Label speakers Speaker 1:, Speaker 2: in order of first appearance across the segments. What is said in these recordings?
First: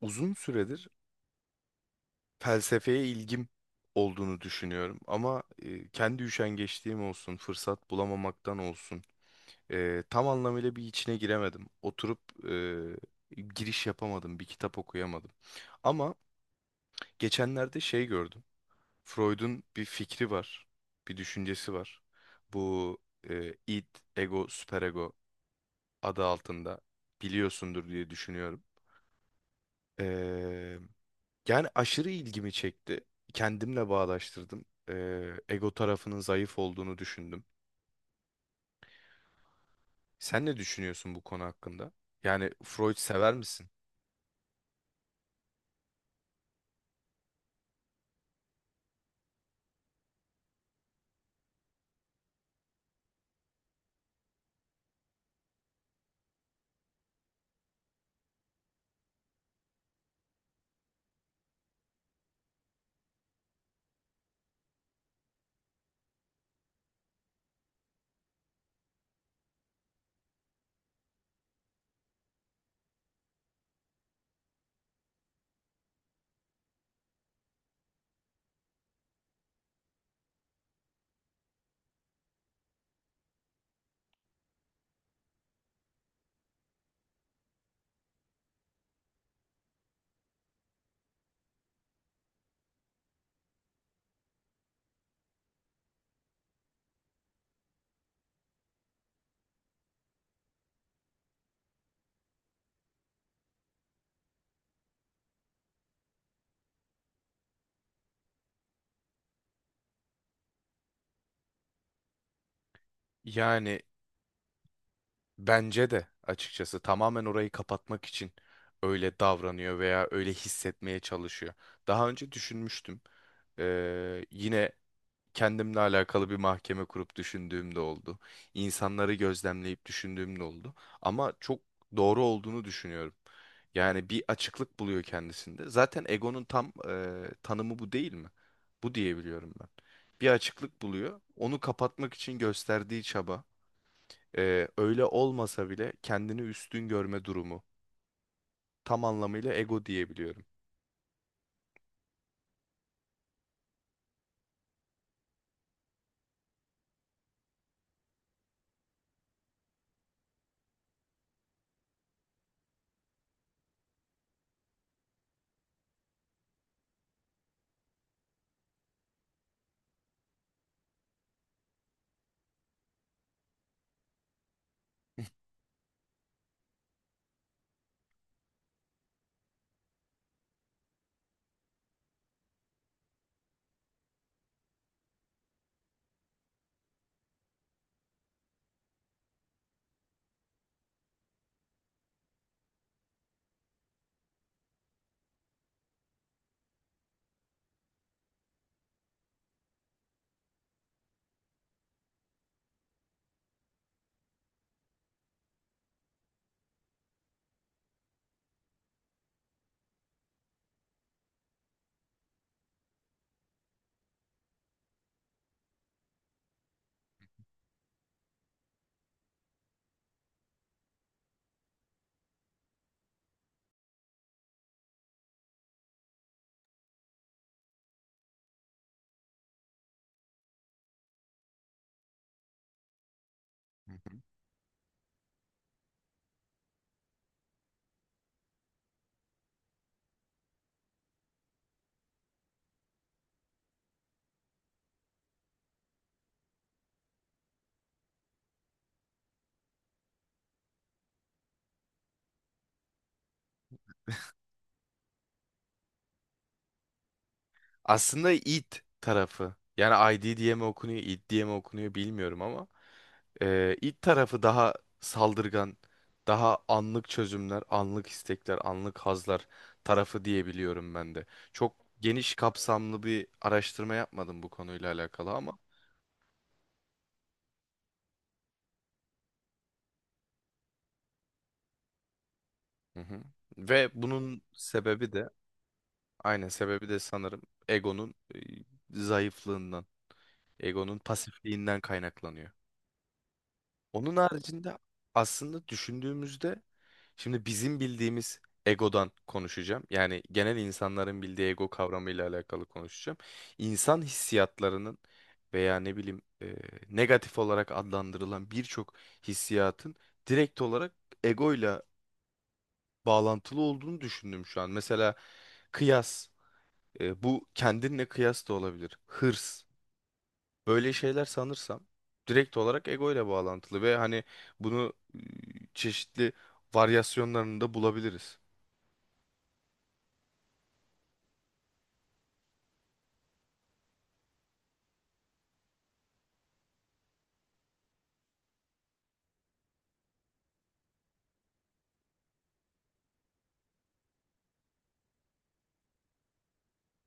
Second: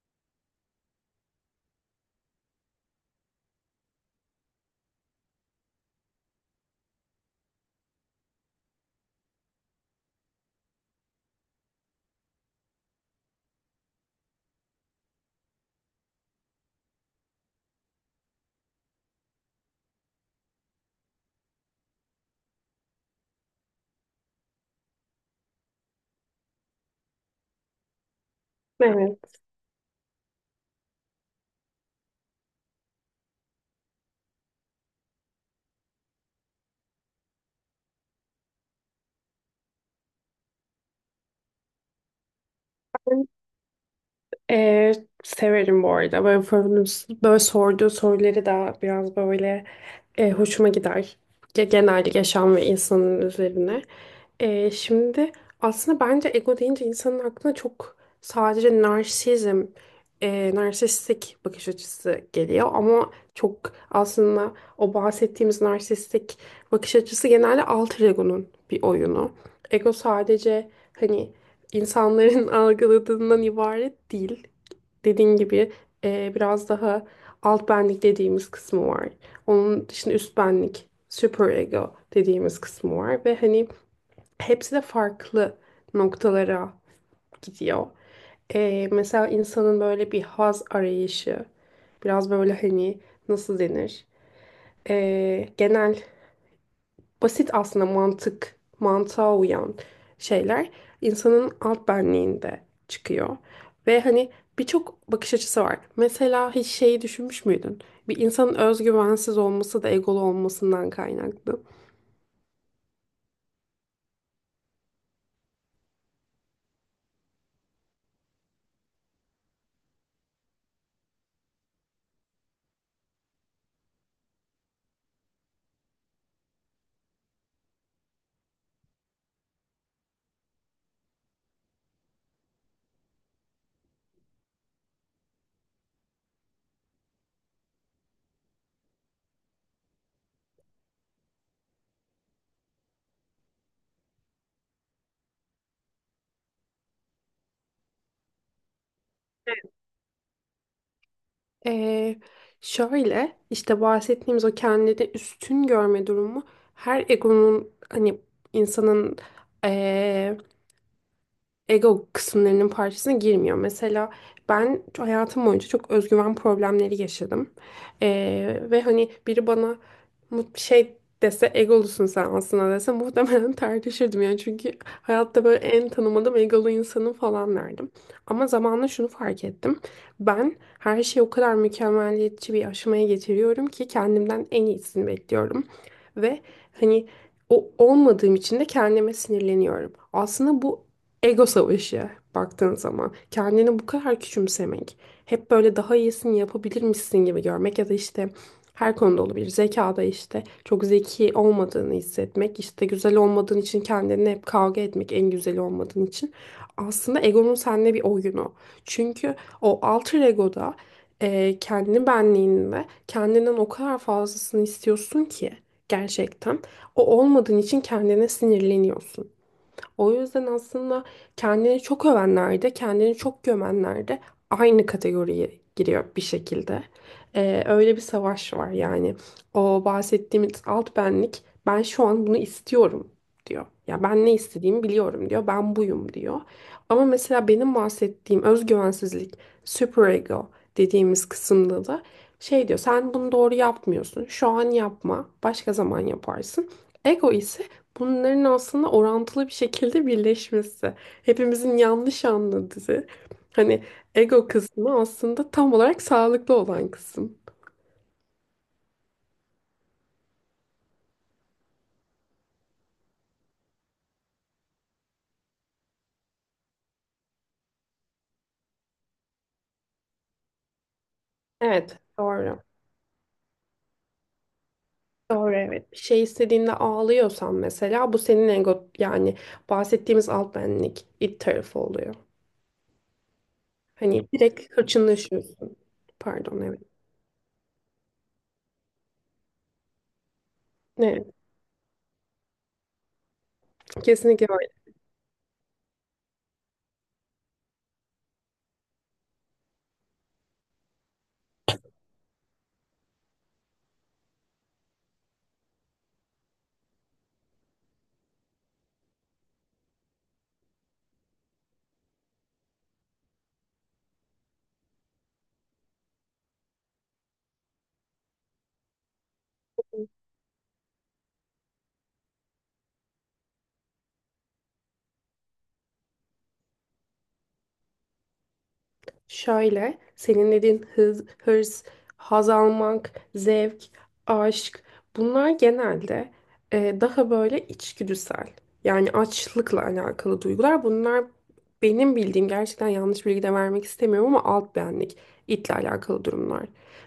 Speaker 1: Uzun süredir felsefeye ilgim olduğunu düşünüyorum. Ama kendi üşengeçliğim olsun, fırsat bulamamaktan olsun, tam anlamıyla bir içine giremedim. Oturup giriş yapamadım, bir kitap okuyamadım. Ama geçenlerde şey gördüm. Freud'un bir fikri var, bir düşüncesi var. Bu id, ego, süperego adı altında biliyorsundur diye düşünüyorum.
Speaker 2: Evet.
Speaker 1: Eee, Yani aşırı ilgimi çekti. Kendimle bağdaştırdım. Ego tarafının zayıf olduğunu düşündüm. Sen ne düşünüyorsun bu konu hakkında? Yani Freud
Speaker 2: Ben
Speaker 1: sever misin?
Speaker 2: eee, severim bu arada. Böyle, böyle sorduğu soruları da biraz böyle hoşuma gider. Genel yaşam ve insanın üzerine. Şimdi aslında bence ego deyince insanın aklına çok sadece narsizm, narsistik bakış açısı geliyor. Ama çok aslında o bahsettiğimiz narsistik bakış açısı genelde alter ego'nun bir oyunu. Ego sadece hani insanların algıladığından ibaret değil. Dediğin gibi biraz daha alt benlik dediğimiz kısmı var. Onun dışında üst benlik, super ego dediğimiz kısmı var ve hani hepsi de farklı noktalara gidiyor. Mesela insanın böyle bir haz arayışı, biraz böyle hani nasıl denir? Genel basit aslında mantık, mantığa uyan şeyler insanın alt benliğinde çıkıyor. Ve hani birçok bakış açısı var. Mesela hiç şeyi düşünmüş müydün? Bir insanın özgüvensiz olması da egolu olmasından kaynaklı.
Speaker 1: Yani bence de açıkçası tamamen orayı kapatmak için öyle davranıyor veya öyle hissetmeye çalışıyor. Daha önce düşünmüştüm. Yine kendimle alakalı bir mahkeme kurup düşündüğüm de oldu. İnsanları gözlemleyip düşündüğüm de oldu. Ama çok doğru olduğunu düşünüyorum. Yani bir açıklık buluyor kendisinde. Zaten egonun tam tanımı bu değil mi? Bu diyebiliyorum ben. Bir açıklık buluyor. Onu kapatmak için gösterdiği çaba, öyle olmasa bile kendini üstün görme durumu. Tam anlamıyla ego diyebiliyorum.
Speaker 2: Ee, Şöyle işte bahsettiğimiz o kendini üstün görme durumu her egonun hani insanın ego kısımlarının parçasına girmiyor. Mesela ben hayatım boyunca çok özgüven problemleri yaşadım. Ve hani biri bana şey dese egolusun sen aslında dese muhtemelen tartışırdım yani çünkü hayatta böyle en tanımadığım egolu insanım falan derdim. Ama zamanla şunu fark ettim. Ben her şeyi o kadar mükemmeliyetçi bir aşamaya getiriyorum ki kendimden en iyisini bekliyorum. Ve hani o olmadığım için de kendime sinirleniyorum. Aslında bu ego savaşı baktığın zaman kendini bu kadar küçümsemek, hep böyle daha iyisini yapabilirmişsin gibi görmek ya da işte her konuda olabilir. Zekada işte çok zeki olmadığını hissetmek, işte güzel olmadığın için kendini hep kavga etmek en güzeli olmadığın için. Aslında egonun seninle bir oyunu. Çünkü o alter egoda kendi benliğinde kendinden o kadar fazlasını istiyorsun ki gerçekten o olmadığın için kendine sinirleniyorsun. O yüzden aslında kendini çok övenler de, kendini çok gömenler de aynı kategoriye giriyor bir şekilde. Öyle bir savaş var yani. O bahsettiğimiz alt benlik, ben şu an bunu istiyorum diyor.
Speaker 1: Hı
Speaker 2: Ya
Speaker 1: hı.
Speaker 2: ben ne istediğimi biliyorum diyor. Ben buyum diyor. Ama mesela benim bahsettiğim özgüvensizlik, superego dediğimiz kısımda da şey diyor. Sen bunu doğru yapmıyorsun. Şu an yapma. Başka zaman yaparsın. Ego ise bunların aslında orantılı bir şekilde birleşmesi. Hepimizin yanlış anladığı. Hani ego kısmı aslında tam olarak sağlıklı olan kısım.
Speaker 1: Aslında id tarafı. Yani ID diye mi okunuyor, id diye mi okunuyor bilmiyorum ama. İlk tarafı daha saldırgan, daha anlık çözümler, anlık istekler, anlık hazlar tarafı diyebiliyorum ben de. Çok
Speaker 2: Evet,
Speaker 1: geniş
Speaker 2: doğru.
Speaker 1: kapsamlı bir araştırma yapmadım bu konuyla alakalı
Speaker 2: Doğru
Speaker 1: ama.
Speaker 2: evet. Bir şey istediğinde ağlıyorsan mesela bu senin ego yani bahsettiğimiz alt benlik it tarafı oluyor.
Speaker 1: Hı hı. Ve
Speaker 2: Hani
Speaker 1: bunun
Speaker 2: direkt
Speaker 1: sebebi de,
Speaker 2: hırçınlaşıyorsun.
Speaker 1: aynen
Speaker 2: Pardon evet.
Speaker 1: sebebi de sanırım egonun zayıflığından, egonun
Speaker 2: Evet,
Speaker 1: pasifliğinden kaynaklanıyor. Onun
Speaker 2: kesinlikle.
Speaker 1: haricinde aslında düşündüğümüzde şimdi bizim bildiğimiz egodan konuşacağım. Yani genel insanların bildiği ego kavramıyla alakalı konuşacağım. İnsan hissiyatlarının veya ne bileyim negatif olarak adlandırılan birçok hissiyatın direkt olarak egoyla bağlantılı olduğunu düşündüm şu an. Mesela kıyas, bu kendinle kıyas da olabilir. Hırs böyle şeyler sanırsam direkt olarak ego ile bağlantılı ve hani bunu çeşitli varyasyonlarında bulabiliriz.
Speaker 2: Şöyle, senin dediğin hız, hırs, haz almak, zevk, aşk bunlar genelde daha böyle içgüdüsel. Yani açlıkla alakalı duygular. Bunlar benim bildiğim gerçekten yanlış bilgi de vermek istemiyorum ama alt benlik itle alakalı durumlar.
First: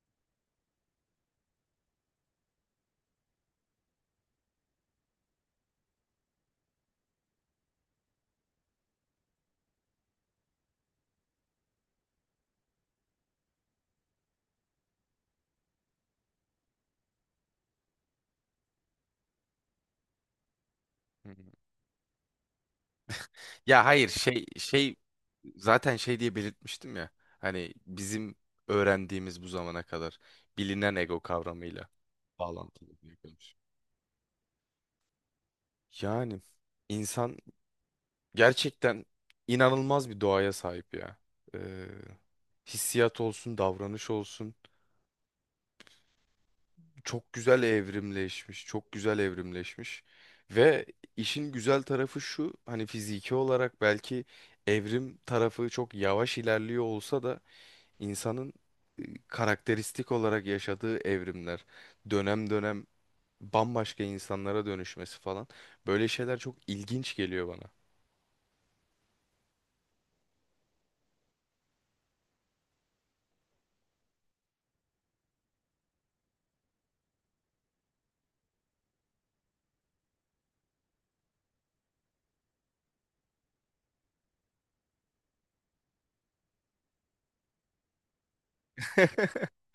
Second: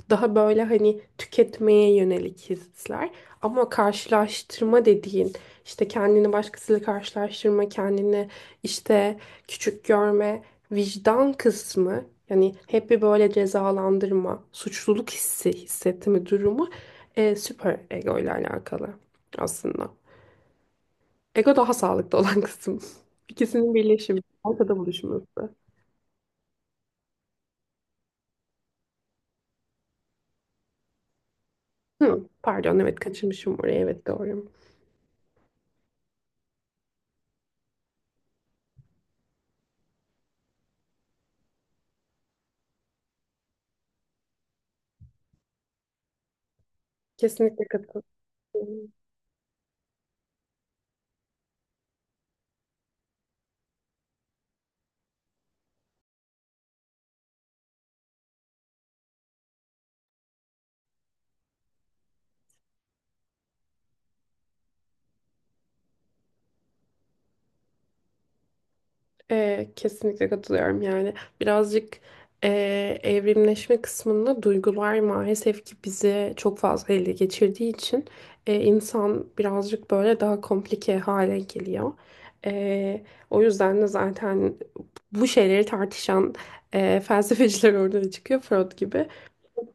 Speaker 2: Daha böyle hani tüketmeye yönelik hisler. Ama karşılaştırma dediğin işte kendini başkasıyla karşılaştırma, kendini işte küçük görme, vicdan kısmı yani hep bir böyle cezalandırma, suçluluk hissi hissetme durumu süper ego ile alakalı aslında.
Speaker 1: Hı hı.
Speaker 2: Ego daha sağlıklı olan kısım. İkisinin
Speaker 1: Ya hayır
Speaker 2: birleşimi,
Speaker 1: şey
Speaker 2: ortada
Speaker 1: şey
Speaker 2: buluşması.
Speaker 1: zaten şey diye belirtmiştim ya. Hani bizim öğrendiğimiz bu zamana kadar bilinen ego kavramıyla
Speaker 2: Hı, pardon evet
Speaker 1: bağlantılı diye görmüş.
Speaker 2: kaçırmışım orayı evet doğru.
Speaker 1: Yani insan gerçekten inanılmaz bir doğaya sahip ya. Ee, Hissiyat olsun, davranış olsun. Çok güzel
Speaker 2: Kesinlikle katılıyorum.
Speaker 1: evrimleşmiş, çok güzel evrimleşmiş. Ve işin güzel tarafı şu, hani fiziki olarak belki evrim tarafı çok yavaş ilerliyor olsa da insanın karakteristik olarak yaşadığı evrimler, dönem dönem bambaşka insanlara dönüşmesi falan, böyle şeyler çok ilginç geliyor bana.
Speaker 2: Kesinlikle katılıyorum yani birazcık e, evrimleşme kısmında duygular maalesef ki bizi çok fazla ele geçirdiği için insan birazcık böyle daha komplike hale geliyor. Ee, O yüzden de zaten bu şeyleri tartışan felsefeciler ortaya çıkıyor Freud gibi.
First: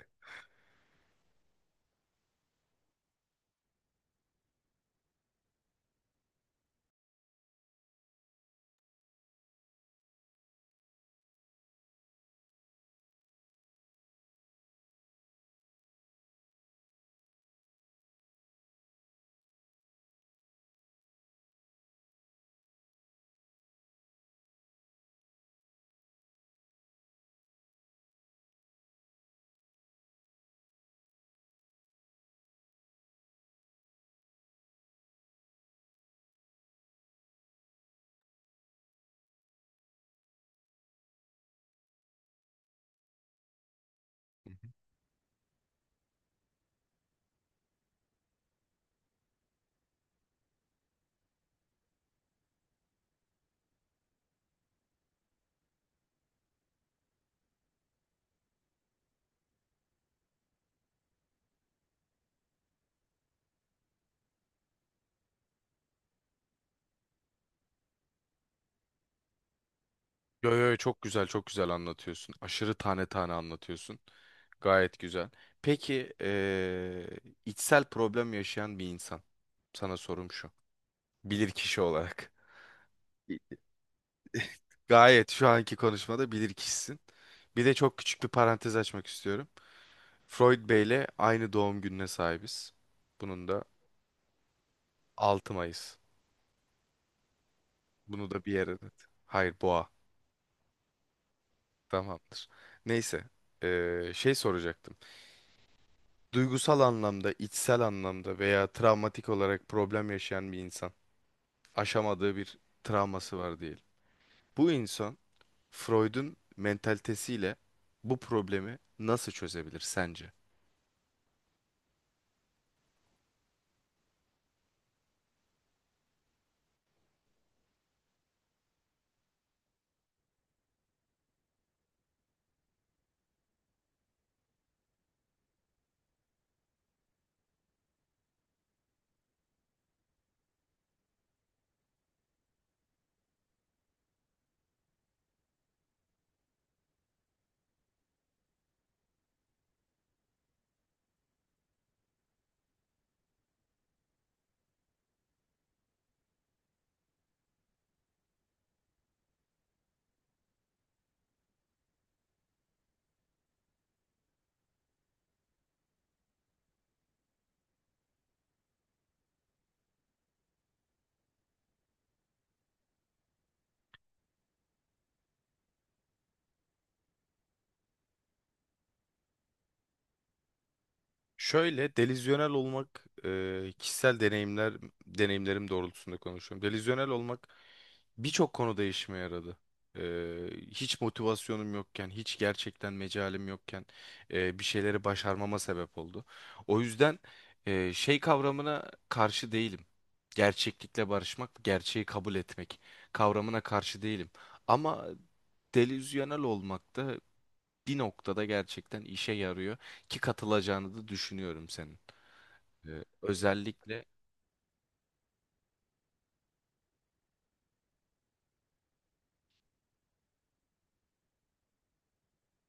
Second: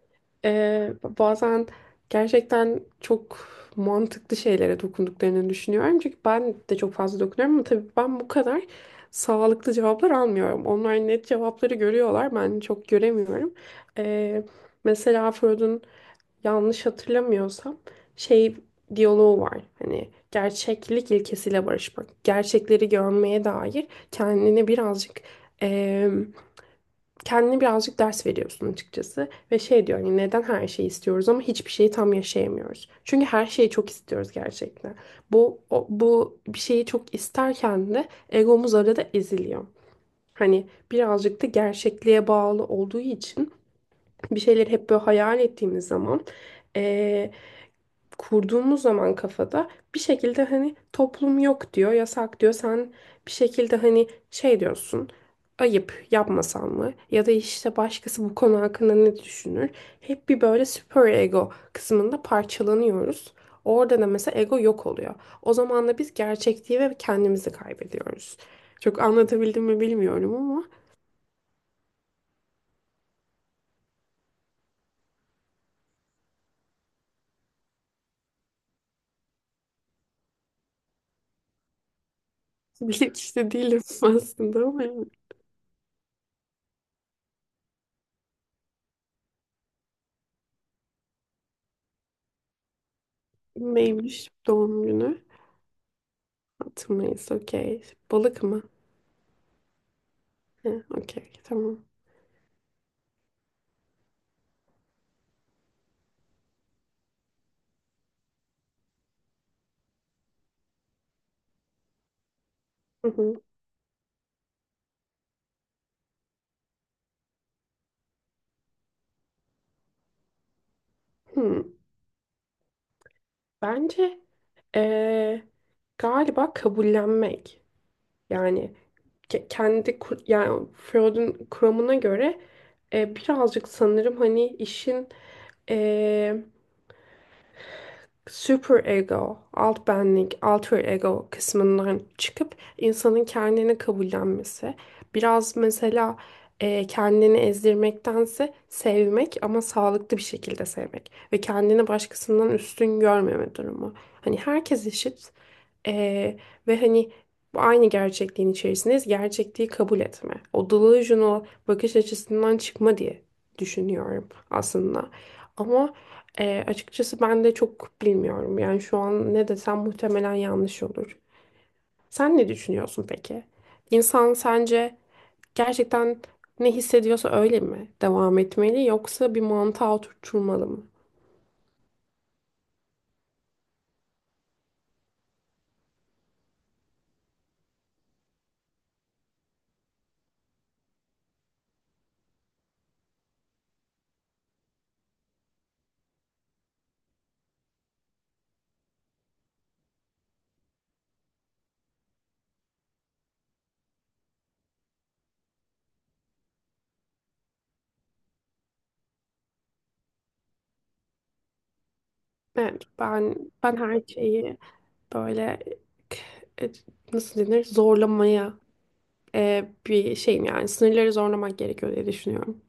Speaker 2: Bazen gerçekten çok mantıklı şeylere dokunduklarını düşünüyorum. Çünkü ben de çok fazla dokunuyorum ama tabii ben bu kadar sağlıklı cevaplar almıyorum. Onlar net cevapları görüyorlar, ben çok göremiyorum. Ee, Mesela Freud'un yanlış hatırlamıyorsam şey diyaloğu var. Hani gerçeklik ilkesiyle barışmak, gerçekleri görmeye dair kendini birazcık kendine birazcık ders veriyorsun açıkçası. Ve şey diyor hani neden her şeyi istiyoruz ama hiçbir şeyi tam yaşayamıyoruz. Çünkü her şeyi çok istiyoruz gerçekten. Bu bir şeyi çok isterken de egomuz arada eziliyor. Hani birazcık da gerçekliğe bağlı olduğu için bir şeyleri hep böyle hayal ettiğimiz zaman Ee, kurduğumuz zaman kafada bir şekilde hani toplum yok diyor, yasak diyor. Sen bir şekilde hani şey diyorsun. Ayıp yapmasan mı? Ya da işte başkası bu konu hakkında ne düşünür? Hep bir böyle süper ego kısmında parçalanıyoruz. Orada da mesela ego yok oluyor. O zaman da biz gerçekliği ve kendimizi kaybediyoruz. Çok anlatabildim mi bilmiyorum
Speaker 1: Yo
Speaker 2: ama
Speaker 1: yo, çok güzel çok güzel anlatıyorsun. Aşırı tane tane anlatıyorsun. Gayet güzel. Peki içsel problem yaşayan bir insan. Sana sorum şu. Bilir kişi olarak.
Speaker 2: bilinçli
Speaker 1: İ-
Speaker 2: işte değilim aslında ama
Speaker 1: Gayet şu anki konuşmada bilir kişisin. Bir de çok küçük bir parantez açmak istiyorum. Freud Bey'le aynı doğum gününe sahibiz. Bunun da
Speaker 2: neymiş doğum günü?
Speaker 1: 6 Mayıs.
Speaker 2: 6 Mayıs okey.
Speaker 1: Bunu
Speaker 2: Balık
Speaker 1: da bir
Speaker 2: mı?
Speaker 1: yere not. Hayır, boğa.
Speaker 2: He, okey, tamam.
Speaker 1: Tamamdır. Neyse, şey soracaktım. Duygusal anlamda, içsel anlamda veya travmatik olarak problem yaşayan bir insan aşamadığı bir
Speaker 2: Hı
Speaker 1: travması
Speaker 2: hı.
Speaker 1: var diyelim. Bu insan Freud'un mentalitesiyle bu problemi nasıl çözebilir sence?
Speaker 2: Hmm. Bence eee, galiba kabullenmek. Yani yani Freud'un kuramına göre birazcık sanırım hani işin super ego, alt benlik, alter ego kısmından çıkıp insanın kendini kabullenmesi. Biraz mesela kendini ezdirmektense sevmek ama sağlıklı bir şekilde sevmek ve kendini başkasından üstün görmeme durumu. Hani herkes eşit ee, ve hani bu aynı gerçekliğin içerisindeyiz. Gerçekliği kabul etme. O delusional bakış açısından çıkma diye düşünüyorum aslında. Ama açıkçası ben de çok bilmiyorum. Yani şu an ne desem muhtemelen yanlış olur. Sen ne düşünüyorsun peki? İnsan sence gerçekten ne hissediyorsa öyle mi devam etmeli yoksa bir mantığa oturtulmalı mı?
Speaker 1: Şöyle delizyonel olmak kişisel deneyimlerim doğrultusunda konuşuyorum. Delizyonel olmak birçok konuda işime yaradı. E, Hiç motivasyonum yokken, hiç gerçekten mecalim yokken bir şeyleri başarmama sebep oldu. O yüzden şey kavramına karşı değilim. Gerçeklikle barışmak, gerçeği kabul etmek kavramına karşı değilim. Ama delizyonel olmak da bir noktada gerçekten işe yarıyor ki katılacağını da düşünüyorum senin.
Speaker 2: Evet, ben her
Speaker 1: Özellikle
Speaker 2: şeyi böyle e, nasıl denir zorlamaya bir şeyim yani sınırları zorlamak gerekiyor diye düşünüyorum.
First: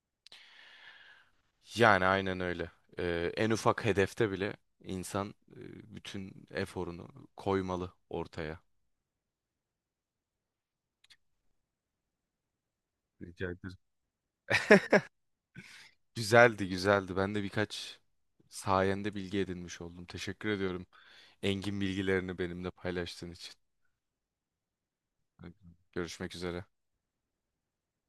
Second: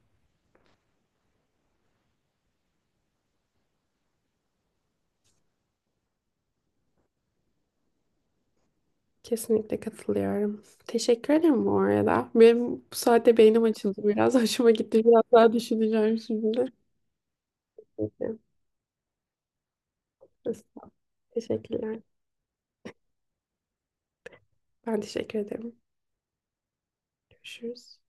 Speaker 1: yani aynen öyle. En ufak hedefte bile insan bütün eforunu koymalı ortaya.
Speaker 2: Kesinlikle katılıyorum. Teşekkür ederim bu arada. Benim bu saatte
Speaker 1: Rica
Speaker 2: beynim
Speaker 1: ederim.
Speaker 2: açıldı biraz. Hoşuma gitti. Biraz daha düşüneceğim şimdi.
Speaker 1: Güzeldi, güzeldi. Ben de birkaç
Speaker 2: Peki.
Speaker 1: sayende bilgi edinmiş oldum. Teşekkür ediyorum.
Speaker 2: Estağfurullah.
Speaker 1: Engin
Speaker 2: Teşekkürler.
Speaker 1: bilgilerini benimle paylaştığın için.
Speaker 2: Ben teşekkür ederim.
Speaker 1: Görüşmek üzere.
Speaker 2: Görüşürüz.